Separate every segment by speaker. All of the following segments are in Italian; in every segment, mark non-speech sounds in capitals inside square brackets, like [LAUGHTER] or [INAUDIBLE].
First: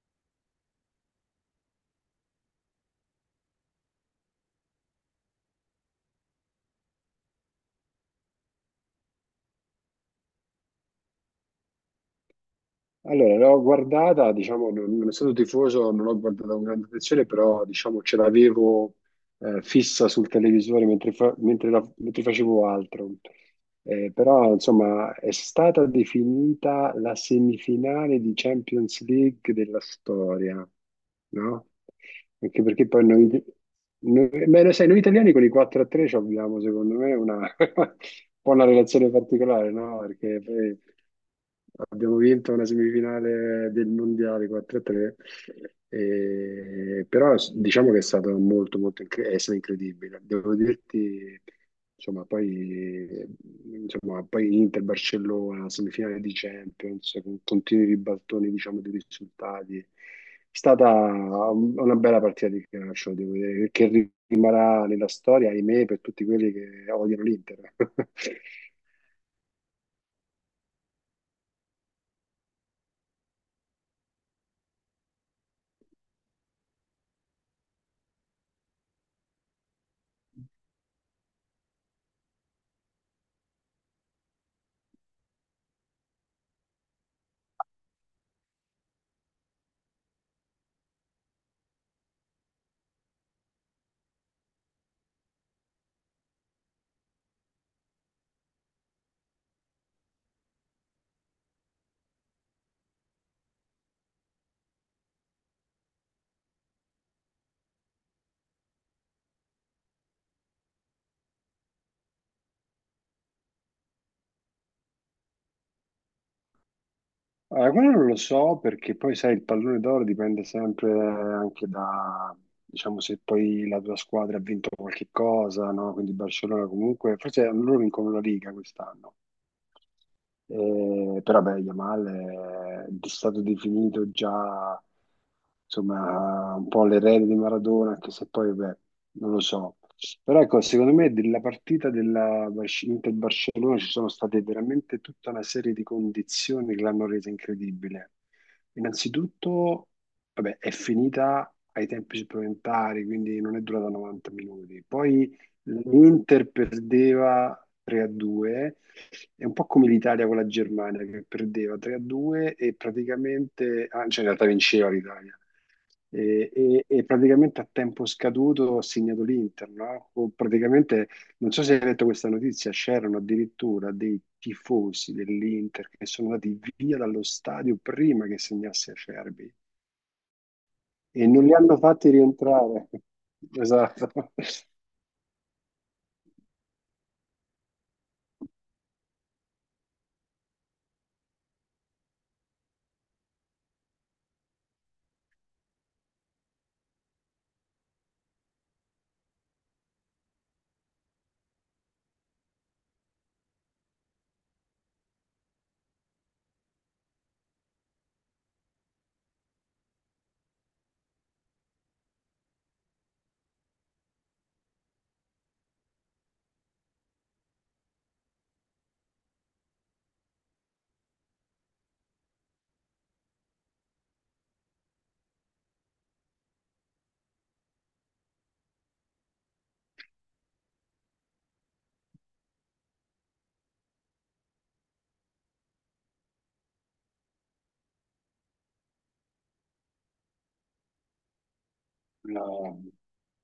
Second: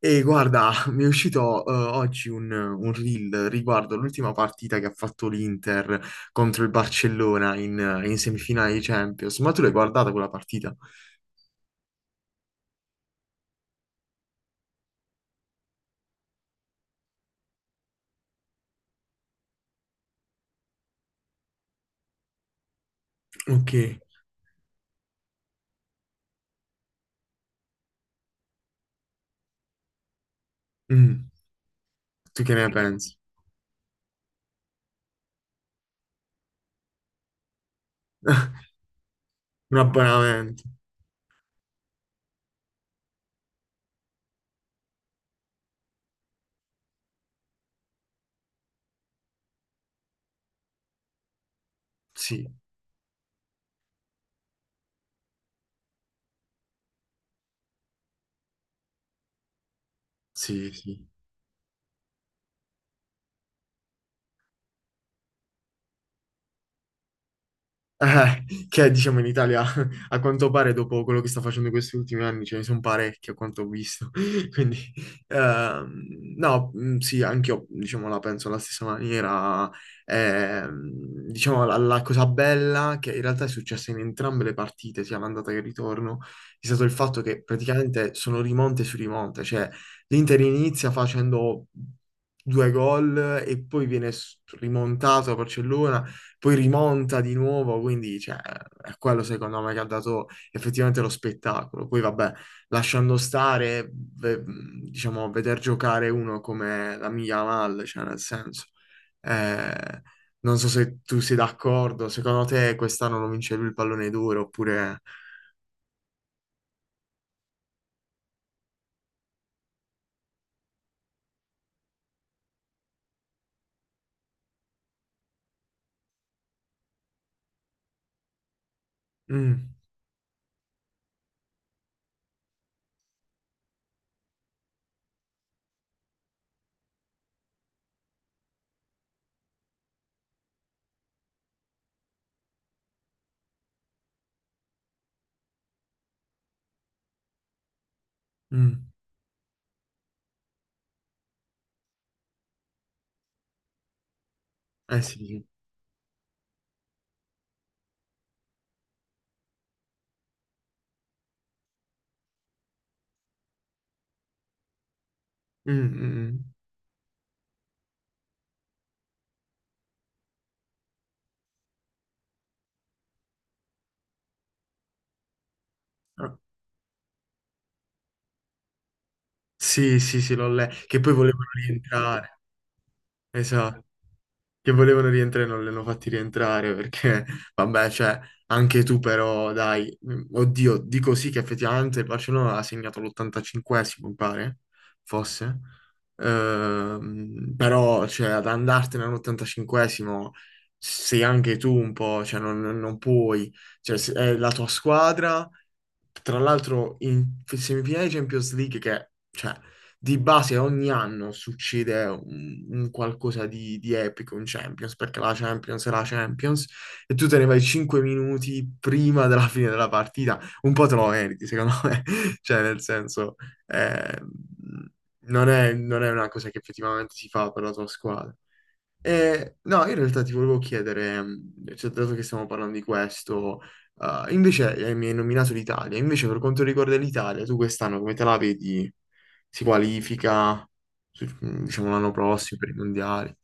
Speaker 1: E guarda, [LAUGHS] mi è uscito oggi un reel riguardo l'ultima partita che ha fatto l'Inter contro il Barcellona in semifinale di Champions. Ma tu l'hai guardata quella partita?
Speaker 2: Allora, l'ho guardata, diciamo, non essendo tifoso, non l'ho guardata con grande attenzione, però diciamo ce l'avevo fissa sul televisore mentre, mentre facevo altro.
Speaker 1: Ok.
Speaker 2: Però insomma è stata definita la semifinale di Champions League della storia,
Speaker 1: Mm,
Speaker 2: no?
Speaker 1: tu che
Speaker 2: Anche
Speaker 1: ne
Speaker 2: perché poi
Speaker 1: pensi?
Speaker 2: beh, lo sai, noi italiani con i 4-3 ci abbiamo secondo me una, [LAUGHS] un po' una
Speaker 1: [LAUGHS]
Speaker 2: relazione particolare,
Speaker 1: Un
Speaker 2: no? Perché
Speaker 1: abbonamento.
Speaker 2: poi abbiamo vinto una semifinale del mondiale 4-3 diciamo che è stato molto, è stato incredibile. Devo dirti, insomma,
Speaker 1: Sì,
Speaker 2: poi Inter, Barcellona, semifinale di Champions, con continui ribaltoni, diciamo, di risultati. È
Speaker 1: sì,
Speaker 2: stata
Speaker 1: sì.
Speaker 2: una bella partita di calcio, devo dire, che rimarrà nella storia, ahimè, per tutti quelli che odiano l'Inter. [LAUGHS]
Speaker 1: Che diciamo in Italia [LAUGHS] a quanto pare dopo quello che sta facendo in questi ultimi anni ce ne sono parecchi a quanto ho visto. [LAUGHS] Quindi no, mm, sì, anch'io diciamo la penso alla stessa maniera. Ehm, diciamo la cosa bella che in realtà è successa in entrambe le partite, sia l'andata che il ritorno, è stato il fatto che praticamente sono rimonte su rimonte, cioè l'Inter inizia facendo due gol e poi viene rimontato a Barcellona, poi rimonta di nuovo, quindi cioè, è quello secondo me che ha dato effettivamente lo spettacolo. Poi vabbè, lasciando stare, diciamo, veder giocare uno come la mia Yamal, cioè nel senso, eh, non so se tu sei d'accordo, secondo te quest'anno lo vince lui il pallone d'oro oppure...
Speaker 2: Allora, quello non lo so perché poi sai, il pallone d'oro dipende sempre anche da, diciamo, se poi la tua squadra ha vinto qualche cosa, no? Quindi Barcellona comunque, forse loro vincono la Liga quest'anno,
Speaker 1: Mm,
Speaker 2: però beh, Yamal è stato definito già insomma un po' l'erede di Maradona, anche se poi beh, non lo so. Però ecco, secondo me della partita della Inter-Barcellona ci sono state veramente tutta una serie di condizioni che l'hanno resa incredibile.
Speaker 1: mm,
Speaker 2: Innanzitutto, vabbè, è finita ai tempi supplementari, quindi non è durata 90 minuti.
Speaker 1: eh sì,
Speaker 2: Poi
Speaker 1: sì.
Speaker 2: l'Inter perdeva 3 a 2, è un po' come l'Italia con la Germania che perdeva 3-2 e praticamente, ah, cioè in realtà vinceva l'Italia,
Speaker 1: Mm, mm, mm.
Speaker 2: e praticamente a tempo scaduto ha segnato l'Inter, no? O praticamente, non so se hai letto questa notizia, c'erano addirittura dei tifosi dell'Inter che sono
Speaker 1: Ah,
Speaker 2: andati via dallo stadio prima che segnasse Acerbi
Speaker 1: sì, sì, sì, l'ho letto, che poi
Speaker 2: e
Speaker 1: volevano
Speaker 2: non li hanno fatti
Speaker 1: rientrare,
Speaker 2: rientrare. [LAUGHS]
Speaker 1: esatto.
Speaker 2: Esatto.
Speaker 1: Che volevano rientrare non li hanno fatti rientrare perché, [LAUGHS] vabbè, cioè, anche tu però, dai, mm, oddio, dico sì che effettivamente il Barcellona ha segnato l'85esimo, mi pare, fosse, però, cioè, ad andartene all'85esimo sei anche tu un po', cioè, non puoi, cioè, è la tua squadra, tra l'altro in semifinale di Champions League che, cioè, di base ogni anno succede un qualcosa di epico in Champions, perché la Champions è la Champions, e tu te ne vai 5 minuti prima della [LAUGHS] fine della partita, un po' te lo meriti, secondo me, [LAUGHS] cioè, nel senso, eh, non è una cosa che effettivamente si fa per la tua squadra. No, in realtà ti volevo chiedere, cioè, dato che stiamo parlando di questo, invece mi hai nominato l'Italia, invece per quanto riguarda l'Italia, tu quest'anno come te la vedi? Si qualifica, diciamo, l'anno prossimo per i
Speaker 2: No.
Speaker 1: mondiali?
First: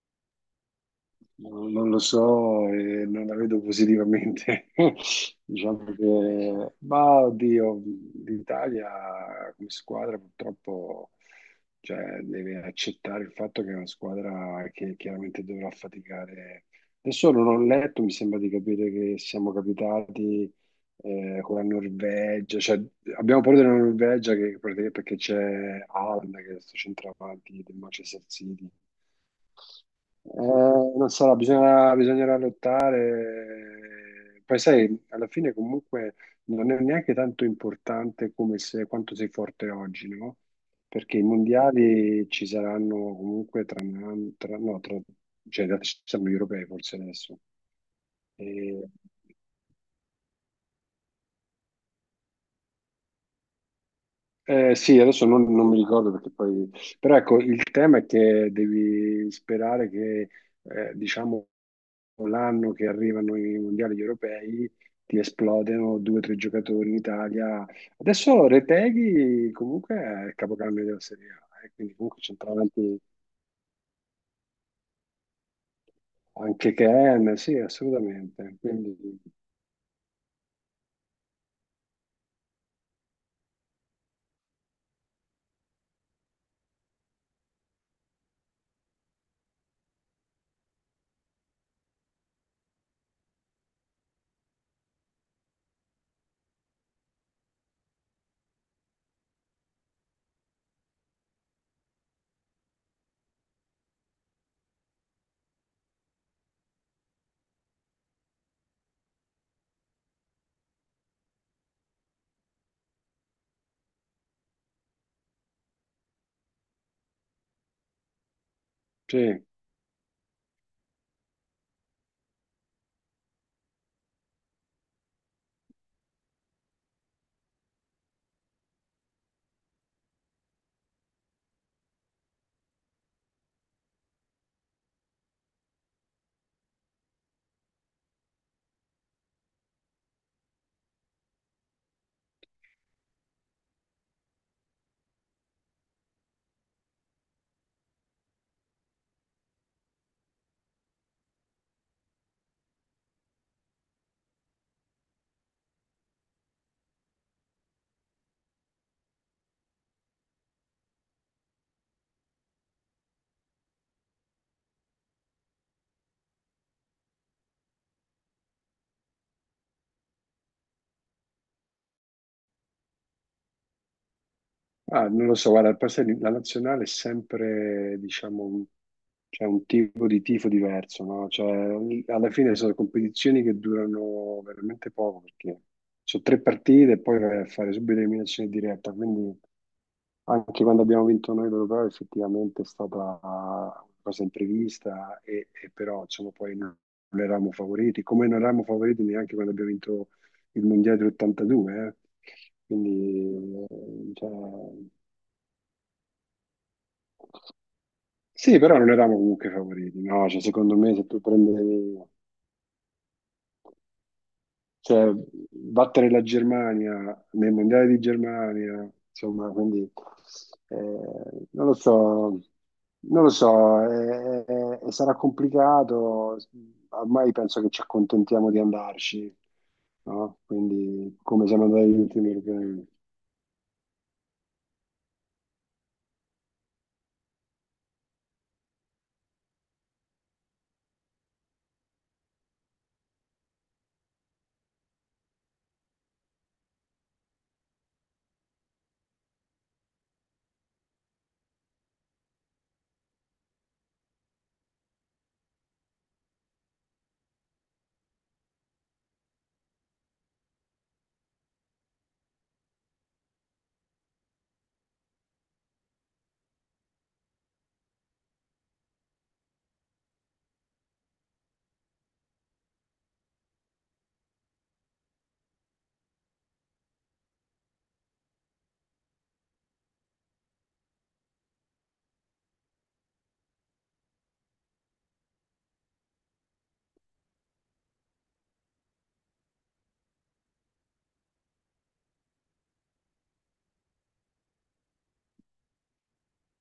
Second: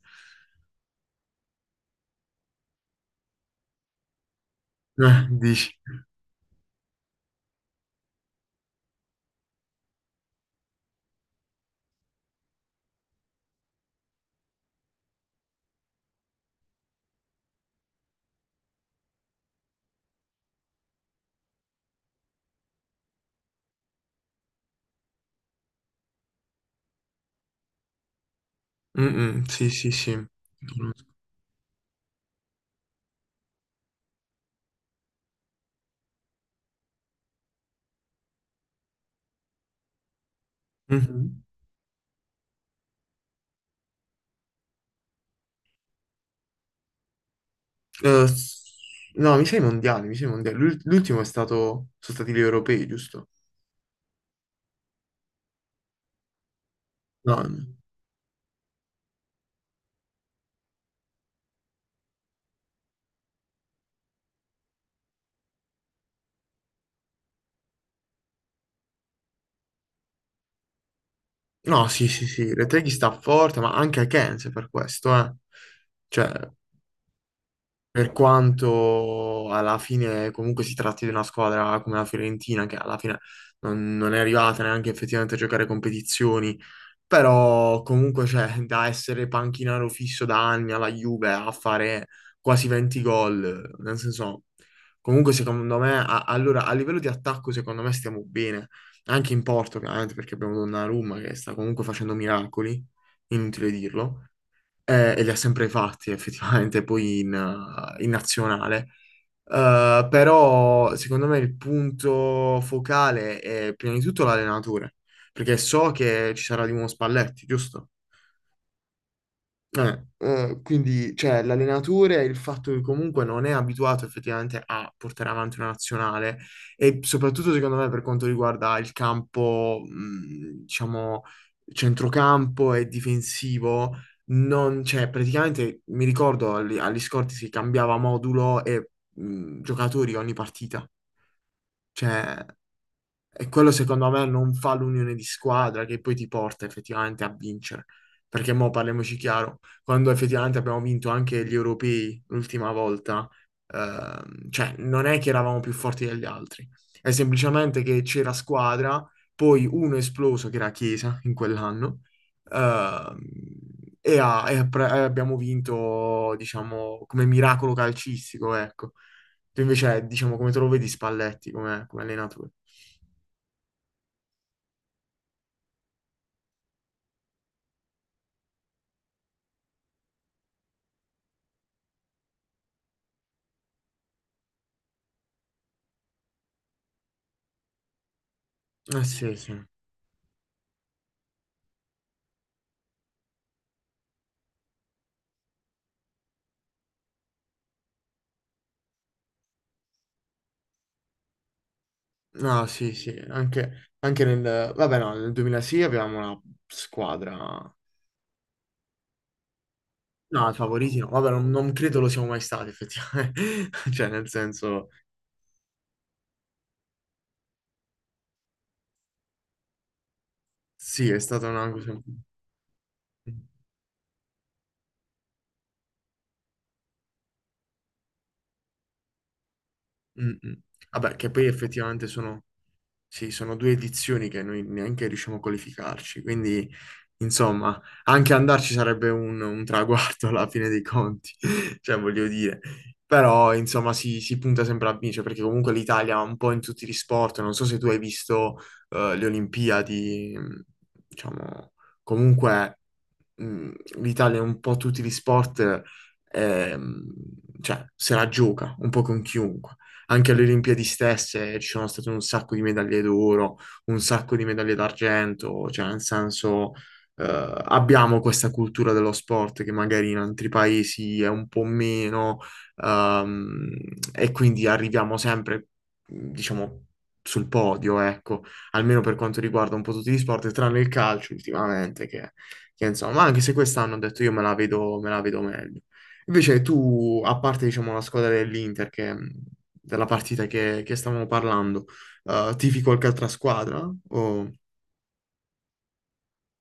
Speaker 2: Non lo so, e non la vedo positivamente. [LAUGHS]
Speaker 1: Dici?
Speaker 2: Diciamo che, ma oddio, l'Italia come squadra purtroppo cioè, deve accettare il fatto che è una squadra che chiaramente dovrà faticare. Adesso non ho letto, mi sembra di capire che siamo capitati con la Norvegia, cioè, abbiamo paura della Norvegia perché c'è Haaland che è questo centravanti del Manchester City.
Speaker 1: Mm, mm, sì, sì, sì.
Speaker 2: Eh, Non sarà, bisognerà lottare. Poi sai, alla fine comunque non è neanche tanto importante come se, quanto sei forte oggi, no? Perché i
Speaker 1: Mhm.
Speaker 2: mondiali ci saranno comunque tra, un anno- tra- no, tra, cioè, in realtà ci saranno gli europei forse adesso.
Speaker 1: Eh, s-
Speaker 2: E
Speaker 1: no, mi sa i mondiali, mi sa i mondiali. L'ultimo è stato, sono stati gli europei, giusto?
Speaker 2: Sì, adesso non mi ricordo perché poi... Però
Speaker 1: No,
Speaker 2: ecco, il
Speaker 1: no.
Speaker 2: tema è che devi sperare che, diciamo, l'anno che arrivano i mondiali europei ti esplodano due o tre giocatori in Italia. Adesso Reteghi comunque è il capocannoniere della Serie A,
Speaker 1: No,
Speaker 2: quindi
Speaker 1: sì,
Speaker 2: comunque
Speaker 1: sì,
Speaker 2: c'entra
Speaker 1: sì, Reteghi
Speaker 2: avanti
Speaker 1: sta forte, ma anche Akense per questo, eh. Cioè,
Speaker 2: anche Ken, sì,
Speaker 1: per
Speaker 2: assolutamente. Quindi,
Speaker 1: quanto alla fine comunque si tratti di una squadra come la Fiorentina, che alla fine non è arrivata neanche effettivamente a giocare competizioni, però comunque c'è da essere panchinaro fisso da anni alla Juve a fare quasi 20 gol, nel senso, comunque secondo me, allora a livello di attacco secondo me stiamo bene, anche in porto chiaramente perché abbiamo Donnarumma che sta comunque facendo miracoli, inutile dirlo, e li ha sempre fatti [LAUGHS] effettivamente poi in, in nazionale. Però secondo me il punto focale è prima di tutto l'allenatore, perché so che ci sarà di nuovo Spalletti, giusto?
Speaker 2: sì.
Speaker 1: Quindi cioè, l'allenatore e il fatto che comunque non è abituato effettivamente a portare avanti una nazionale e soprattutto secondo me per quanto riguarda il campo, diciamo, centrocampo e difensivo, non, cioè, praticamente mi ricordo agli scorti si cambiava modulo e giocatori ogni partita. Cioè, e quello secondo me non fa l'unione di squadra che poi ti porta effettivamente a vincere. Perché mo parliamoci chiaro, quando effettivamente abbiamo vinto anche gli europei l'ultima volta, cioè non è che eravamo più forti degli altri, è semplicemente che c'era squadra, poi uno è esploso che era Chiesa in quell'anno, ehm, e abbiamo vinto, diciamo, come miracolo calcistico, ecco. Tu invece, diciamo, come te lo vedi Spalletti come, come allenatore?
Speaker 2: Ah, non lo so, guarda, poi sai, la nazionale è sempre, diciamo, un, c'è un tipo di tifo diverso, no? Cioè, alla fine sono competizioni che durano veramente poco, perché sono tre partite e poi vai a fare subito eliminazione diretta,
Speaker 1: Eh sì,
Speaker 2: quindi
Speaker 1: sì.
Speaker 2: anche quando abbiamo vinto noi l'Europeo effettivamente è stata una cosa imprevista, e però insomma, poi non eravamo favoriti, come non eravamo favoriti neanche quando abbiamo vinto il Mondiale del 82, eh?
Speaker 1: No, sì, sì,
Speaker 2: Quindi,
Speaker 1: anche, anche
Speaker 2: cioè,
Speaker 1: nel... Vabbè, no, nel 2000 sì avevamo una squadra...
Speaker 2: sì, però non eravamo comunque favoriti, no? Cioè,
Speaker 1: No, i
Speaker 2: secondo me
Speaker 1: favoriti no,
Speaker 2: se tu
Speaker 1: vabbè,
Speaker 2: prendi,
Speaker 1: non credo lo siamo mai stati, effettivamente. [LAUGHS] Cioè, nel senso,
Speaker 2: cioè, battere la Germania nel mondiale di Germania, insomma, quindi,
Speaker 1: sì, è stata
Speaker 2: non
Speaker 1: una
Speaker 2: lo
Speaker 1: cosa...
Speaker 2: so, non lo so, sarà complicato, ormai penso che ci accontentiamo di andarci,
Speaker 1: Mm,
Speaker 2: no?
Speaker 1: mm. Vabbè,
Speaker 2: Quindi,
Speaker 1: che poi
Speaker 2: come siamo andati agli
Speaker 1: effettivamente
Speaker 2: ultimi
Speaker 1: sono,
Speaker 2: europei.
Speaker 1: sì, sono due edizioni che noi neanche riusciamo a qualificarci, quindi insomma, anche andarci sarebbe un traguardo alla fine dei conti, [LAUGHS] cioè voglio dire, però insomma si punta sempre a vincere perché comunque l'Italia un po' in tutti gli sport, non so se tu hai visto le Olimpiadi, diciamo, comunque mh, l'Italia in un po' tutti gli sport ehm, cioè, se la gioca un po' con chiunque. Anche alle Olimpiadi stesse ci sono state un sacco di medaglie d'oro, un sacco di medaglie d'argento, cioè nel senso abbiamo questa cultura dello sport che magari in altri paesi è un po' meno, ehm, e quindi arriviamo sempre, diciamo, sul podio, ecco, almeno per quanto riguarda un po' tutti gli sport, tranne il calcio ultimamente, che insomma, anche se quest'anno ho detto io me la vedo meglio. Invece tu, a parte, diciamo, la squadra dell'Inter, che, della partita che stavamo parlando, tifi qualche altra squadra? O...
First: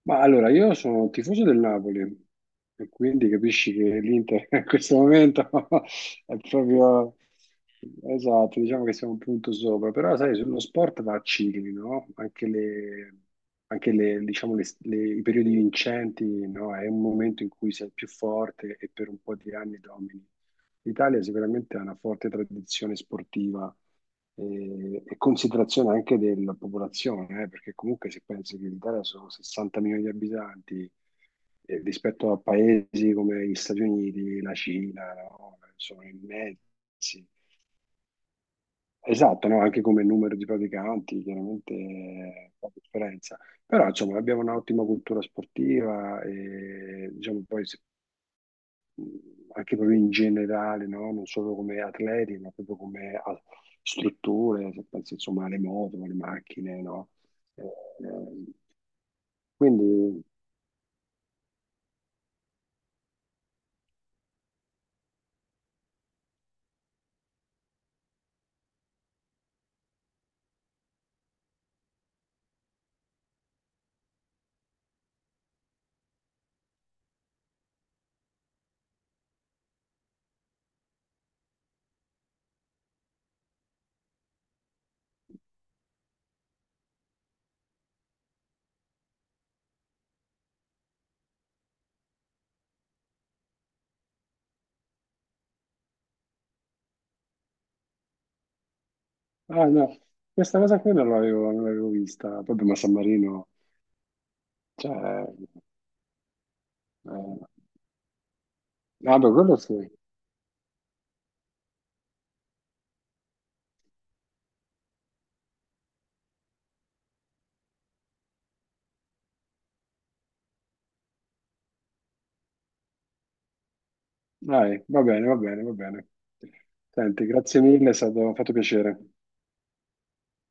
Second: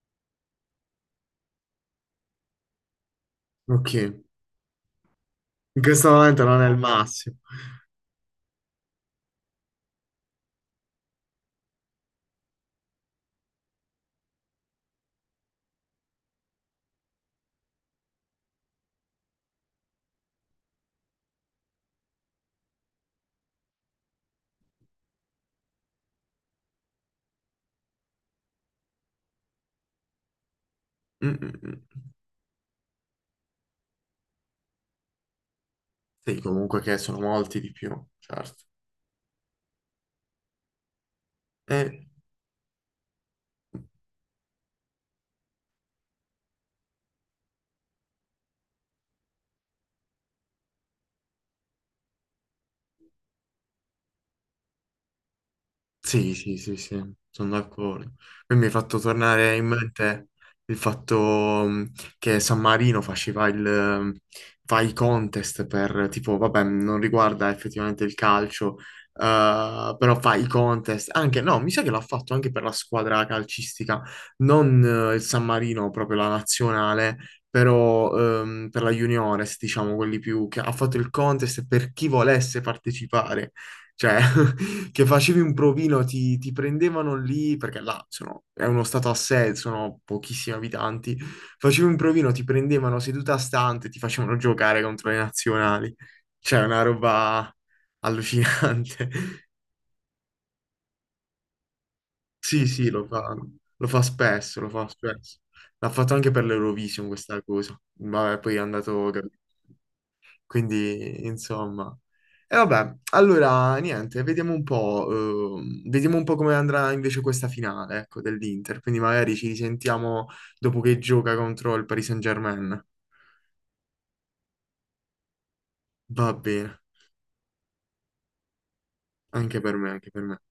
Speaker 2: Ma allora, io sono tifoso del Napoli e quindi capisci che
Speaker 1: Ok.
Speaker 2: l'Inter [LAUGHS] in questo momento
Speaker 1: In
Speaker 2: [LAUGHS]
Speaker 1: questo
Speaker 2: è
Speaker 1: momento non è il
Speaker 2: proprio
Speaker 1: massimo.
Speaker 2: esatto, diciamo che siamo un punto sopra, però sai, sullo sport va a cicli, no? Diciamo, i periodi vincenti, no? È un momento in cui sei più forte e per un po' di anni domini. L'Italia sicuramente ha una forte tradizione sportiva e considerazione anche della popolazione, perché comunque se pensi che l'Italia sono 60 milioni di abitanti
Speaker 1: Mm, mm, mm.
Speaker 2: rispetto a paesi come gli Stati Uniti, la Cina, no? Sono
Speaker 1: Sì, comunque che sono
Speaker 2: immensi.
Speaker 1: molti di più, certo.
Speaker 2: Esatto, no? Anche come numero di praticanti, chiaramente
Speaker 1: E
Speaker 2: fa differenza. Però insomma abbiamo un'ottima cultura sportiva e diciamo poi se anche proprio in generale, no? Non solo come atleti, ma proprio come strutture, se pensi insomma alle moto, alle
Speaker 1: sì, sì, sì,
Speaker 2: macchine,
Speaker 1: sì,
Speaker 2: no?
Speaker 1: sono
Speaker 2: Eh,
Speaker 1: d'accordo.
Speaker 2: eh,
Speaker 1: Poi mi hai fatto tornare in
Speaker 2: quindi,
Speaker 1: mente il fatto mh, che San Marino faceva il, fa i contest per, tipo, vabbè, non riguarda effettivamente il calcio, però fa i contest, anche, no, mi sa che l'ha fatto anche per la squadra calcistica, non il San Marino, proprio la nazionale, però per la juniores, diciamo, quelli più, che ha fatto il contest per chi volesse partecipare. Cioè, che facevi un provino, ti prendevano lì, perché è uno stato a sé, sono pochissimi abitanti, facevi un provino, ti prendevano seduta stante, ti facevano giocare contro le nazionali. Cioè, una roba allucinante. [LAUGHS]
Speaker 2: ah no, questa cosa qui non l'avevo vista,
Speaker 1: Sì,
Speaker 2: proprio ma
Speaker 1: sì,
Speaker 2: San Marino,
Speaker 1: lo fa spesso, lo fa
Speaker 2: cioè,
Speaker 1: spesso. L'ha fatto anche per l'Eurovision questa cosa. Vabbè, poi è andato...
Speaker 2: ah, beh, quello sì,
Speaker 1: Quindi, insomma. E vabbè, allora niente, vediamo un po' come andrà invece questa finale, ecco, dell'Inter. Quindi magari ci risentiamo dopo che gioca contro il Paris Saint-Germain.
Speaker 2: dai, va bene, va bene.
Speaker 1: Va bene,
Speaker 2: Senti, grazie mille, è stato, fatto piacere.
Speaker 1: anche per me, anche per me.